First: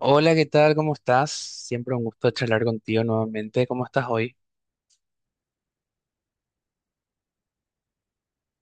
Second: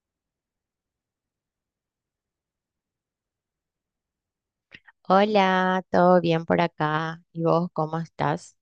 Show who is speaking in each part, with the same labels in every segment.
Speaker 1: Hola, ¿qué tal? ¿Cómo estás? Siempre un gusto charlar contigo nuevamente. ¿Cómo estás hoy?
Speaker 2: Hola, ¿todo bien por acá? ¿Y vos cómo estás?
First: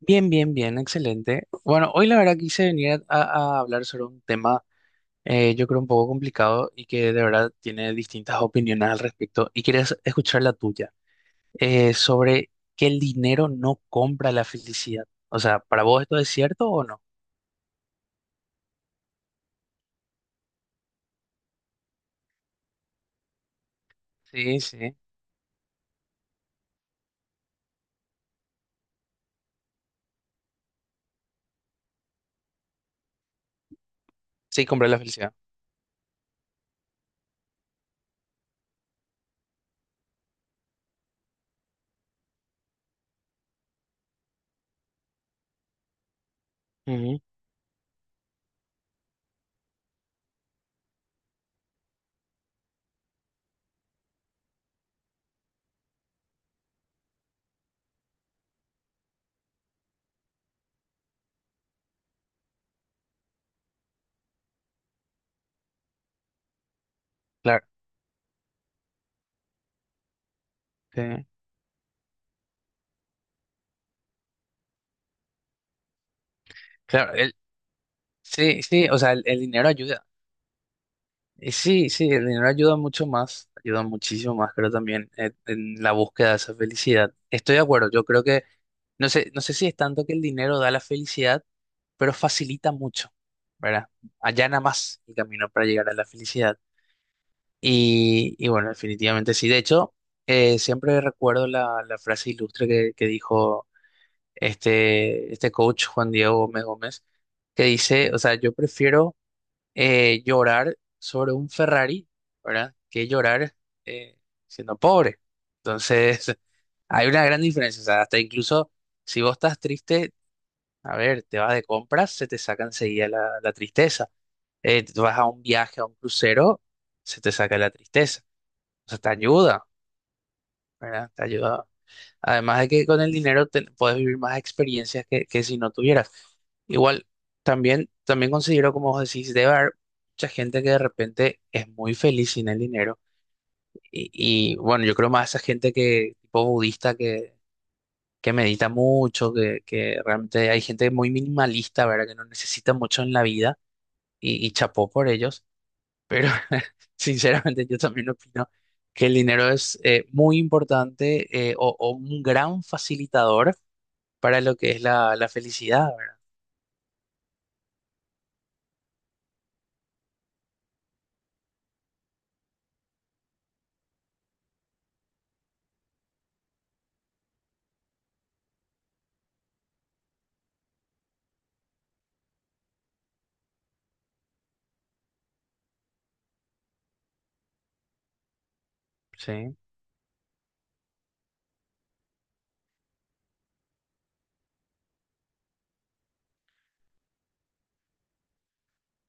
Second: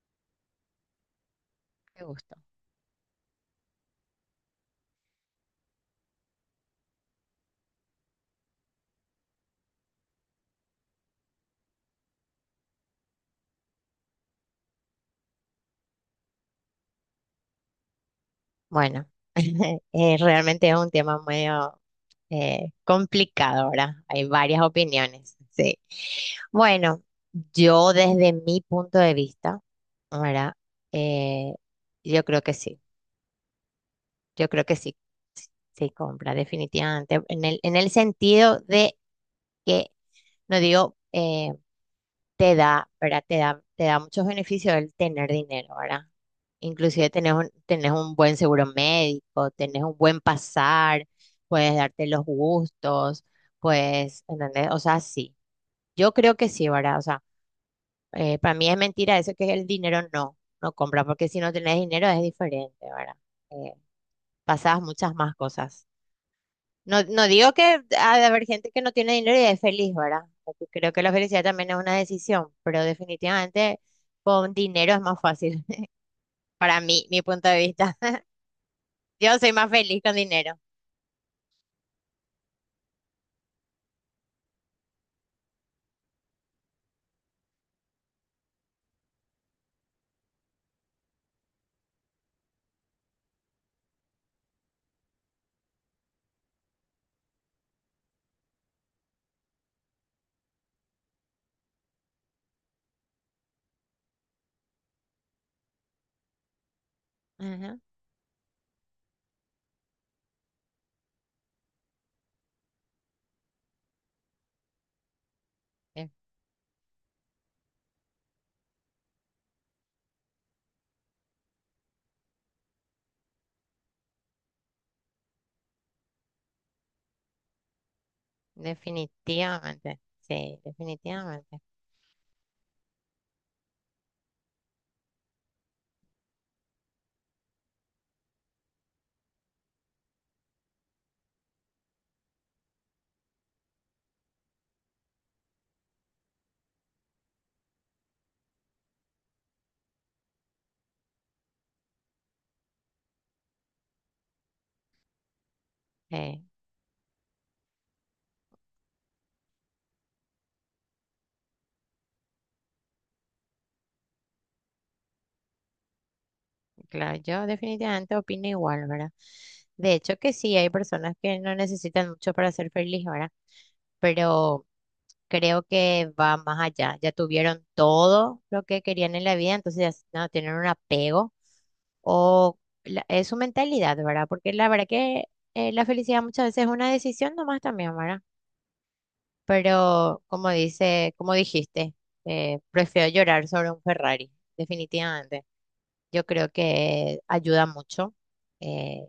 Speaker 1: Bien, bien, bien, excelente. Bueno,
Speaker 2: Qué
Speaker 1: hoy la
Speaker 2: gusto.
Speaker 1: verdad quise venir a hablar sobre un tema, yo creo un poco complicado y que de verdad tiene distintas opiniones al respecto y quería escuchar la tuya, sobre que el dinero no compra la felicidad. O sea, ¿para vos esto es cierto o no?
Speaker 2: Bueno, realmente es un tema medio complicado, ahora. Hay varias
Speaker 1: Sí, sí,
Speaker 2: opiniones, sí. Bueno, yo desde mi punto de vista, ¿verdad? Eh, yo creo que sí, yo creo
Speaker 1: sí,
Speaker 2: que
Speaker 1: compra
Speaker 2: sí,
Speaker 1: la felicidad.
Speaker 2: sí compra, definitivamente, en en el sentido de que, no digo... te da, ¿verdad? Te da muchos beneficios el tener dinero, ¿verdad? Inclusive
Speaker 1: Ujú.
Speaker 2: tenés un buen seguro médico, tenés un buen pasar, puedes darte los gustos, pues, ¿entendés? O sea, sí. Yo creo que sí, ¿verdad? O sea, para mí es mentira eso que el dinero no compra, porque si no tenés dinero es diferente, ¿verdad? Eh, pasás muchas más cosas. No, digo
Speaker 1: Claro,
Speaker 2: que ha de haber gente que no tiene dinero y es feliz, ¿verdad? Porque creo que
Speaker 1: sí,
Speaker 2: la felicidad también es una decisión, pero definitivamente con dinero es más fácil, para mí,
Speaker 1: claro,
Speaker 2: mi punto de vista.
Speaker 1: sí, sí, o sea, el
Speaker 2: Yo
Speaker 1: el
Speaker 2: soy
Speaker 1: dinero
Speaker 2: más feliz
Speaker 1: ayuda.
Speaker 2: con dinero.
Speaker 1: Y sí, sí, el dinero ayuda mucho más, ayuda muchísimo más, creo también, en la búsqueda de esa felicidad. Estoy de acuerdo, yo creo que, no sé, no sé si es tanto que el dinero da la felicidad, pero facilita mucho, ¿verdad? Allana más el camino para llegar a la felicidad. Y bueno, definitivamente sí. De hecho, siempre recuerdo la frase ilustre que dijo este coach Juan Diego Gómez Gómez, que
Speaker 2: Ajá,
Speaker 1: dice, o sea, yo prefiero llorar sobre un Ferrari, ¿verdad? Que llorar eh, siendo pobre.
Speaker 2: de-
Speaker 1: Entonces, hay una gran diferencia. O sea, hasta incluso si vos estás triste, a ver, te vas de compras, se te saca enseguida la tristeza. Tú vas a un viaje, a un crucero, se te saca la tristeza. O sea, te ayuda,
Speaker 2: definitivamente, sí,
Speaker 1: ¿verdad? Te
Speaker 2: definitivamente.
Speaker 1: ayuda. Además de que con el dinero puedes vivir más experiencias que si no tuvieras. Igual, también, también considero, como vos decís, debe haber mucha gente que de repente es muy feliz sin el dinero. Y bueno, yo creo más esa gente tipo budista, que medita mucho, que realmente hay gente muy minimalista, ¿verdad? Que no necesita mucho en la vida y chapó por ellos. Pero
Speaker 2: Sí.
Speaker 1: sinceramente yo también opino que el dinero es muy importante, eh, o un gran facilitador para lo que es la felicidad, ¿verdad?
Speaker 2: Claro, yo definitivamente opino igual, ¿verdad? De hecho que sí, hay personas que no necesitan mucho para ser feliz, ¿verdad? Pero creo que va más allá. Ya tuvieron todo lo que querían en la vida, entonces ya no tienen un apego o es su mentalidad, ¿verdad? Porque la verdad que la felicidad muchas veces es una decisión nomás también, ¿verdad?
Speaker 1: Sí,
Speaker 2: Pero como dice, como dijiste, prefiero llorar sobre un Ferrari, definitivamente. Yo creo que ayuda mucho, eh,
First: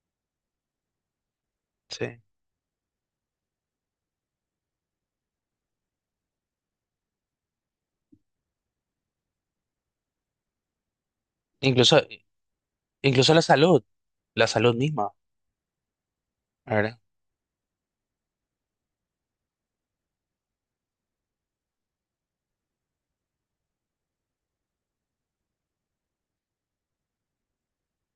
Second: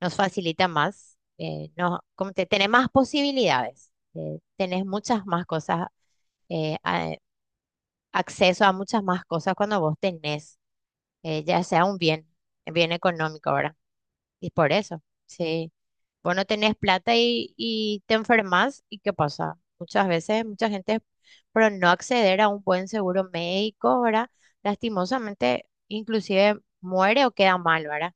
Speaker 2: nos facilita más, no,
Speaker 1: sí.
Speaker 2: como te, tenés más posibilidades, tenés muchas más cosas, eh, a- acceso a muchas más cosas cuando vos tenés, ya sea
Speaker 1: Incluso,
Speaker 2: un bien, bien
Speaker 1: incluso
Speaker 2: económico, ahora.
Speaker 1: la
Speaker 2: Y por
Speaker 1: salud
Speaker 2: eso,
Speaker 1: misma,
Speaker 2: si vos no tenés
Speaker 1: ¿verdad?
Speaker 2: plata y te enfermas, ¿y qué pasa? Muchas veces, mucha gente, por no acceder a un buen seguro médico, ¿verdad? Lastimosamente, inclusive muere o queda mal, ¿verdad?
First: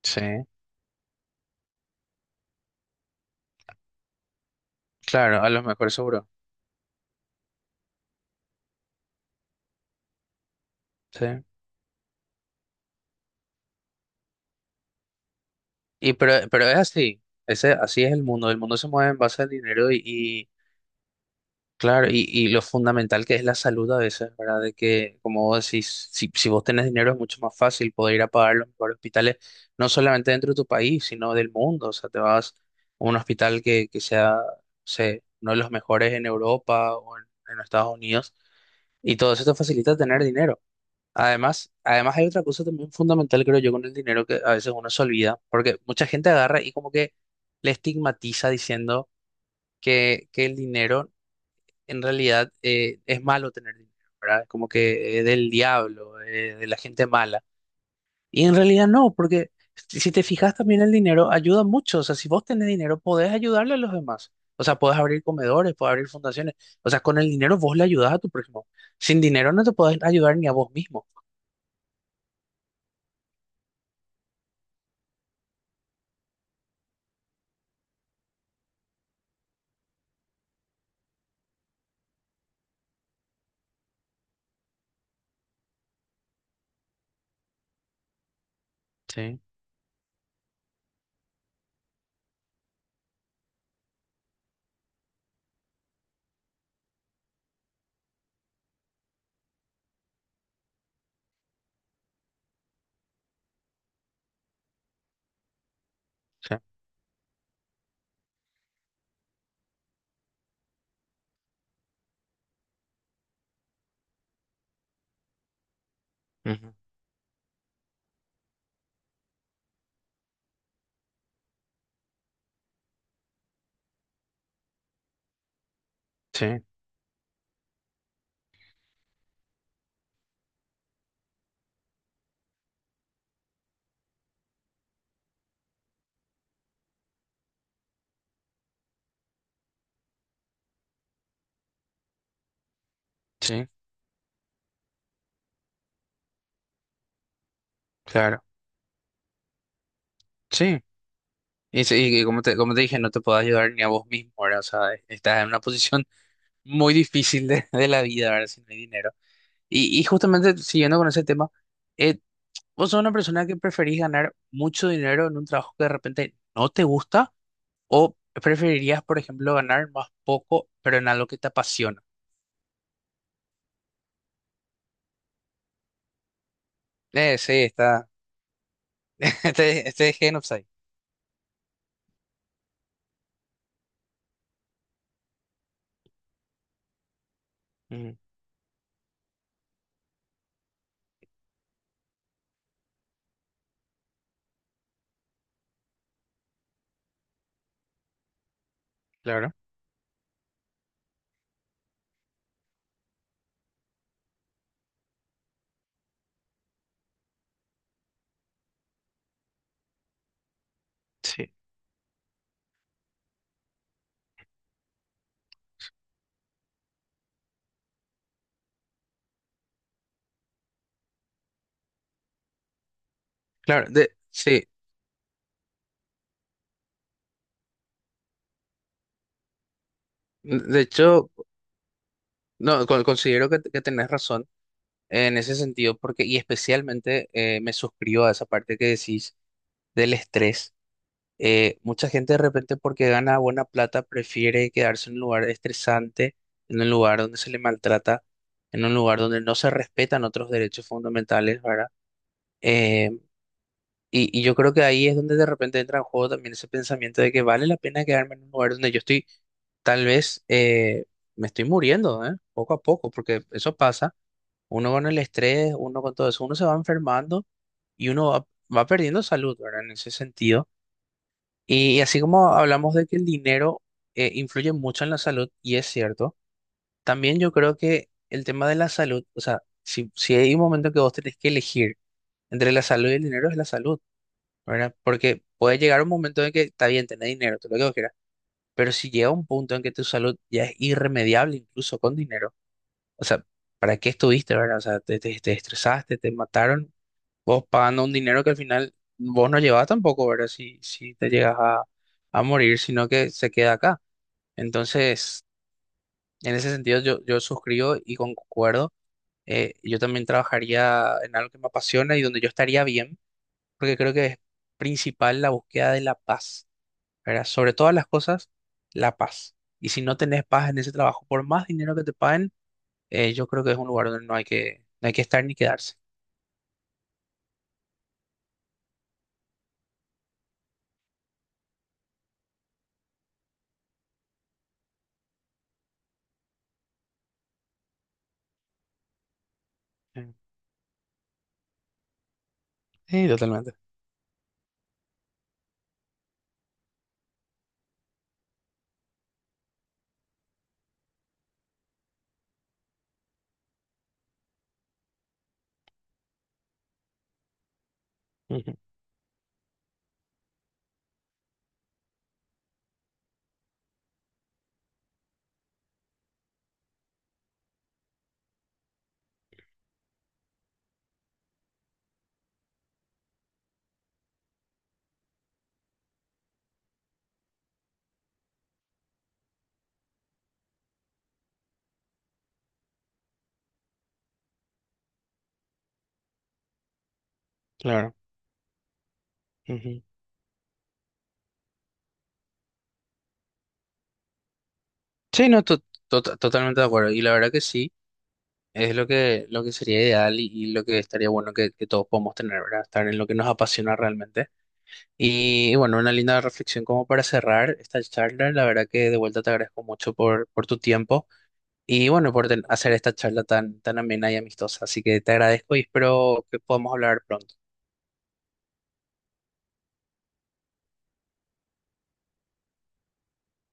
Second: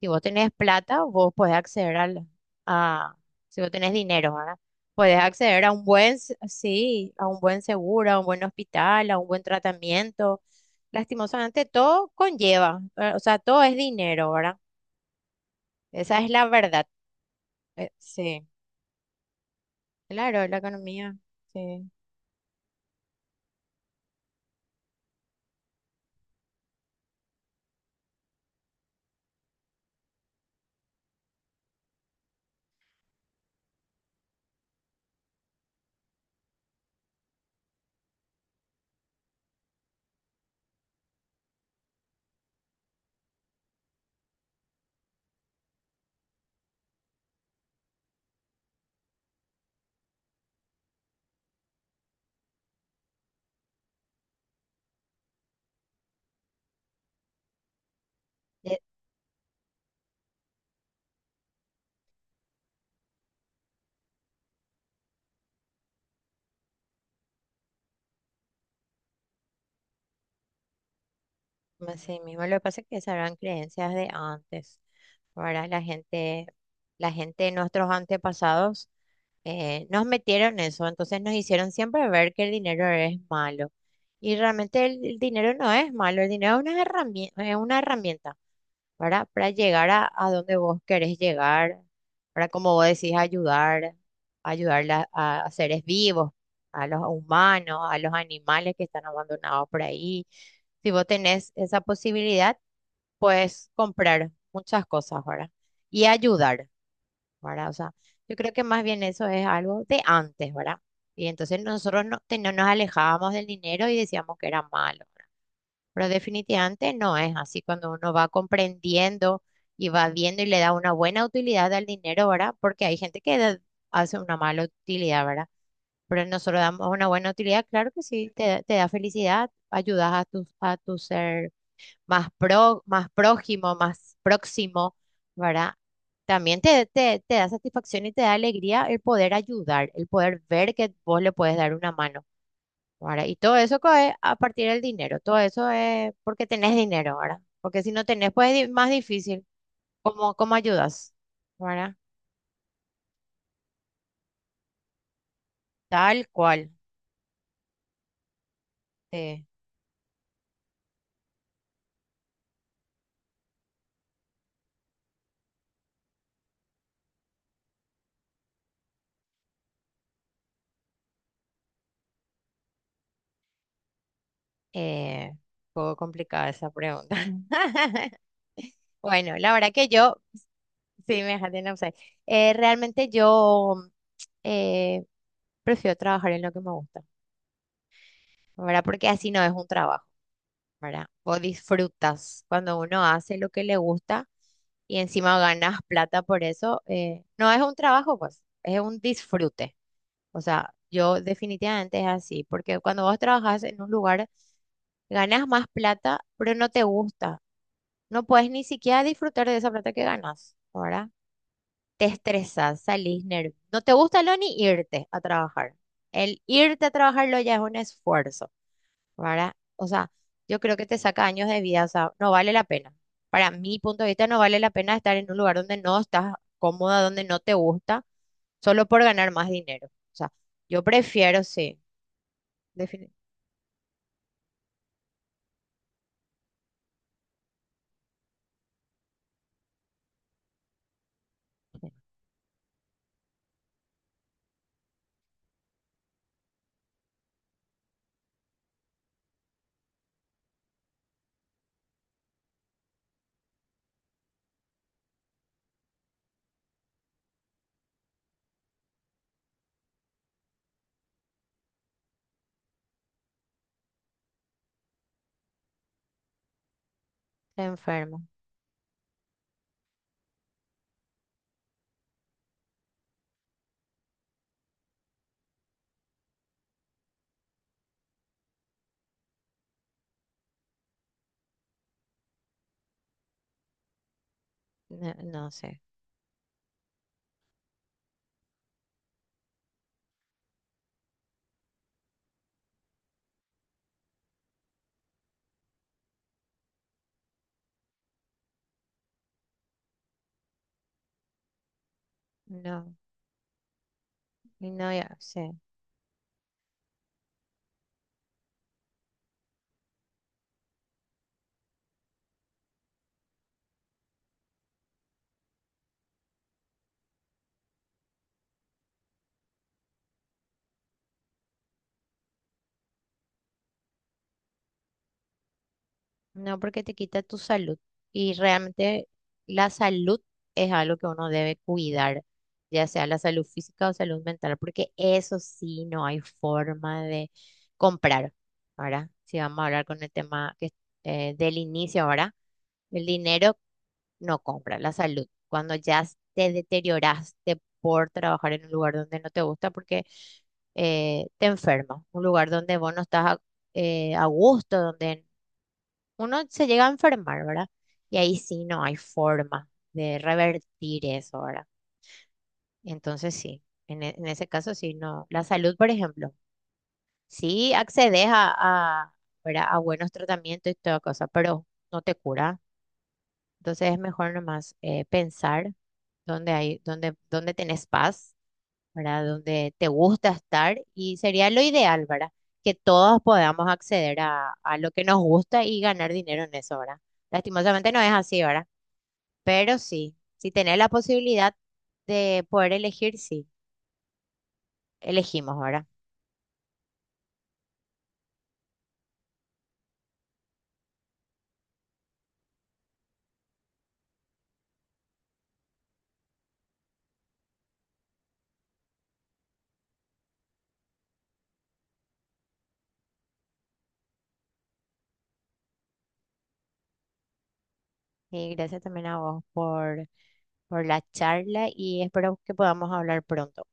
Speaker 2: Si vos
Speaker 1: Sí,
Speaker 2: tenés plata, vos podés acceder al, a, si vos tenés dinero, ¿verdad? Podés
Speaker 1: claro, a lo
Speaker 2: acceder a un
Speaker 1: mejor
Speaker 2: buen,
Speaker 1: seguro.
Speaker 2: s- sí, a un buen seguro, a un buen hospital, a un buen tratamiento.
Speaker 1: Sí.
Speaker 2: Lastimosamente, todo conlleva, o sea, todo es dinero, ¿verdad?
Speaker 1: Y
Speaker 2: Esa es la
Speaker 1: pero es
Speaker 2: verdad.
Speaker 1: así, ese, así es
Speaker 2: Sí,
Speaker 1: el mundo se mueve en base al dinero. y,
Speaker 2: claro,
Speaker 1: y
Speaker 2: la economía, sí.
Speaker 1: claro, y lo fundamental que es la salud a veces, ¿verdad? De que, como vos decís, si vos tenés dinero es mucho más fácil poder ir a pagar los mejores hospitales, no solamente dentro de tu país, sino del mundo. O sea, te vas a un hospital que sea, no sé, uno de los mejores en Europa en Estados Unidos, y todo eso te facilita tener dinero. Además, además hay otra cosa también fundamental, creo yo, con el dinero que a veces uno se olvida, porque mucha gente agarra y como que le estigmatiza diciendo que el dinero en realidad, es malo tener dinero, ¿verdad? Es como que es del diablo, de la gente mala. Y en
Speaker 2: Eh,
Speaker 1: realidad no, porque si te fijas también el dinero ayuda mucho. O sea, si vos tenés dinero, podés ayudarle a los demás. O sea, podés abrir comedores, podés abrir fundaciones. O sea, con el dinero vos le ayudás a tu prójimo. Sin dinero no te podés ayudar ni a vos mismo.
Speaker 2: así mismo, lo que pasa es que esas eran creencias de antes. Ahora la gente de nuestros antepasados nos metieron eso, entonces nos hicieron siempre ver que el dinero es malo. Y realmente el dinero no es malo, el dinero es una herramienta, ¿verdad?
Speaker 1: Sí,
Speaker 2: Para llegar a donde vos querés llegar, para como vos decís, ayudar, ayudar a seres vivos, a los humanos, a los animales que están abandonados por ahí. Si vos tenés esa posibilidad, puedes comprar muchas cosas, ¿verdad? Y
Speaker 1: sí,
Speaker 2: ayudar. ¿Verdad? O sea, yo creo que más bien eso es algo de antes, ¿verdad? Y entonces nosotros no, no nos alejábamos del dinero y decíamos que era malo, ¿verdad? Pero
Speaker 1: ujú,
Speaker 2: definitivamente no es así cuando uno va comprendiendo y va viendo y le da una buena utilidad al dinero, ¿verdad? Porque hay gente que hace una mala utilidad, ¿verdad? Pero nosotros
Speaker 1: sí,
Speaker 2: damos una buena utilidad, claro que sí, te da felicidad, ayudas a tu ser más, pro, más prójimo, más próximo, ¿verdad? También te da satisfacción y te da alegría el poder ayudar, el poder ver que vos le puedes dar una mano, ¿verdad? Y todo
Speaker 1: sí,
Speaker 2: eso es a partir del dinero, todo eso es porque tenés dinero, ¿verdad? Porque si no tenés,
Speaker 1: claro,
Speaker 2: pues es más difícil. ¿Cómo, cómo
Speaker 1: sí.
Speaker 2: ayudas?
Speaker 1: Y,
Speaker 2: ¿Verdad?
Speaker 1: sí, y como te dije, no te podés ayudar ni a vos mismo, ¿verdad? O sea, estás en una posición
Speaker 2: Tal cual.
Speaker 1: muy difícil de la vida, ¿verdad? Si no hay dinero.
Speaker 2: Sí.
Speaker 1: Y justamente siguiendo con ese tema, eh, ¿vos sos una persona que preferís ganar mucho dinero en un trabajo que de repente no te gusta o preferirías, por ejemplo, ganar más poco, pero en algo que te apasiona?
Speaker 2: Un poco complicada esa pregunta.
Speaker 1: Sí, está.
Speaker 2: Bueno, la verdad que
Speaker 1: Este
Speaker 2: yo.
Speaker 1: es Gen of Sai.
Speaker 2: Sí, me dejaste en offside. Realmente yo eh, prefiero trabajar en lo que me gusta,
Speaker 1: Ujú.
Speaker 2: ¿verdad? Porque así no es un trabajo, ¿verdad? Vos disfrutas cuando uno hace lo que le gusta y encima ganas plata por eso. No es un trabajo, pues, es un
Speaker 1: Claro,
Speaker 2: disfrute. O sea, yo definitivamente es así, porque cuando vos trabajas en un lugar, ganas más plata, pero no te gusta. No puedes ni siquiera disfrutar de esa plata que ganas, ¿verdad?
Speaker 1: sí,
Speaker 2: Te estresas, salís nervioso. No te gusta lo ni irte a trabajar. El irte a trabajarlo ya es un esfuerzo, ¿verdad? O sea, yo creo que te saca años de vida, o sea, no vale la pena. Para mi
Speaker 1: claro,
Speaker 2: punto de
Speaker 1: de,
Speaker 2: vista, no vale
Speaker 1: sí.
Speaker 2: la pena estar en un lugar donde no estás cómoda, donde no te gusta, solo por ganar más dinero. O sea,
Speaker 1: De
Speaker 2: yo
Speaker 1: hecho,
Speaker 2: prefiero, sí,
Speaker 1: no,
Speaker 2: definitivamente.
Speaker 1: considero que tenés razón en ese sentido, porque, y especialmente, me suscribo a esa parte que decís del estrés. Mucha gente de repente porque gana buena plata prefiere quedarse en un lugar estresante, en un lugar donde se le maltrata, en un lugar donde no se respetan otros derechos fundamentales, ¿verdad? Eh, y yo creo que ahí es donde de repente entra en juego también ese pensamiento de que vale la pena quedarme en un lugar donde yo estoy, tal vez, me estoy muriendo, ¿eh? Poco a poco, porque eso pasa. Uno con el estrés, uno con todo eso, uno se va enfermando y
Speaker 2: Enfermo,
Speaker 1: va perdiendo salud, ¿verdad? En ese sentido. Y así como hablamos de que el dinero influye mucho en la salud, y es cierto, también yo creo que el tema de la salud, o sea, si hay un momento que vos tenés que elegir entre la salud y el dinero, es la salud, ¿verdad?
Speaker 2: no,
Speaker 1: Porque
Speaker 2: no
Speaker 1: puede
Speaker 2: sé,
Speaker 1: llegar un momento en que está bien tener dinero, todo lo que vos quieras, pero si llega un punto en que tu salud ya es irremediable, incluso con dinero, o sea, ¿para qué estuviste, verdad? O sea, te estresaste, te mataron vos pagando un dinero que al final vos no llevás tampoco, ¿verdad? Si te llegas a morir,
Speaker 2: no,
Speaker 1: sino que se queda acá.
Speaker 2: y no, ya, sí.
Speaker 1: Entonces, en ese sentido yo suscribo y concuerdo. Yo también trabajaría en algo que me apasiona y donde yo estaría bien, porque creo que es principal la búsqueda de la paz, ¿verdad? Sobre todas las cosas, la paz. Y si no tenés paz en ese trabajo, por más dinero que te paguen, yo creo que es un lugar donde no hay que estar ni quedarse.
Speaker 2: No, porque te quita tu salud. Y realmente la salud es algo que uno debe cuidar, ya sea la salud física o salud mental, porque eso sí no hay forma de comprar. Ahora, si vamos a hablar con el
Speaker 1: Mm.
Speaker 2: tema que, del inicio ahora, el
Speaker 1: Sí,
Speaker 2: dinero
Speaker 1: totalmente.
Speaker 2: no compra la salud. Cuando ya te deterioraste por trabajar en un lugar donde no te gusta, porque te enfermas, un lugar donde vos no estás a gusto, donde uno se llega a enfermar, ¿verdad? Y ahí sí
Speaker 1: Ujú.
Speaker 2: no hay forma de revertir eso, ¿verdad? Entonces sí, en, en ese caso sí, no. La salud, por ejemplo, sí accedes a, ¿verdad? A buenos tratamientos y toda cosa, pero no te cura. Entonces es mejor nomás pensar dónde hay, dónde, dónde tenés paz, ¿verdad? Dónde te gusta estar y sería lo ideal, ¿verdad? Que todos podamos acceder a lo que nos gusta y ganar dinero en eso, ¿verdad? Lastimosamente no es
Speaker 1: Claro.
Speaker 2: así, ¿verdad? Pero
Speaker 1: Ujú.
Speaker 2: sí, si tenés la posibilidad de poder elegir, sí,
Speaker 1: Sí,
Speaker 2: elegimos
Speaker 1: no,
Speaker 2: ahora.
Speaker 1: totalmente de acuerdo. Y la verdad que sí, es lo que sería ideal y lo que estaría bueno que todos podamos tener, ¿verdad? Estar en lo que nos apasiona realmente. Y, bueno, una linda reflexión como para cerrar esta charla. La verdad que de vuelta te agradezco mucho por tu tiempo y bueno, por hacer esta charla tan, tan amena y amistosa. Así que te agradezco y espero que podamos hablar pronto.
Speaker 2: Y gracias también a vos por la charla y espero que podamos hablar pronto.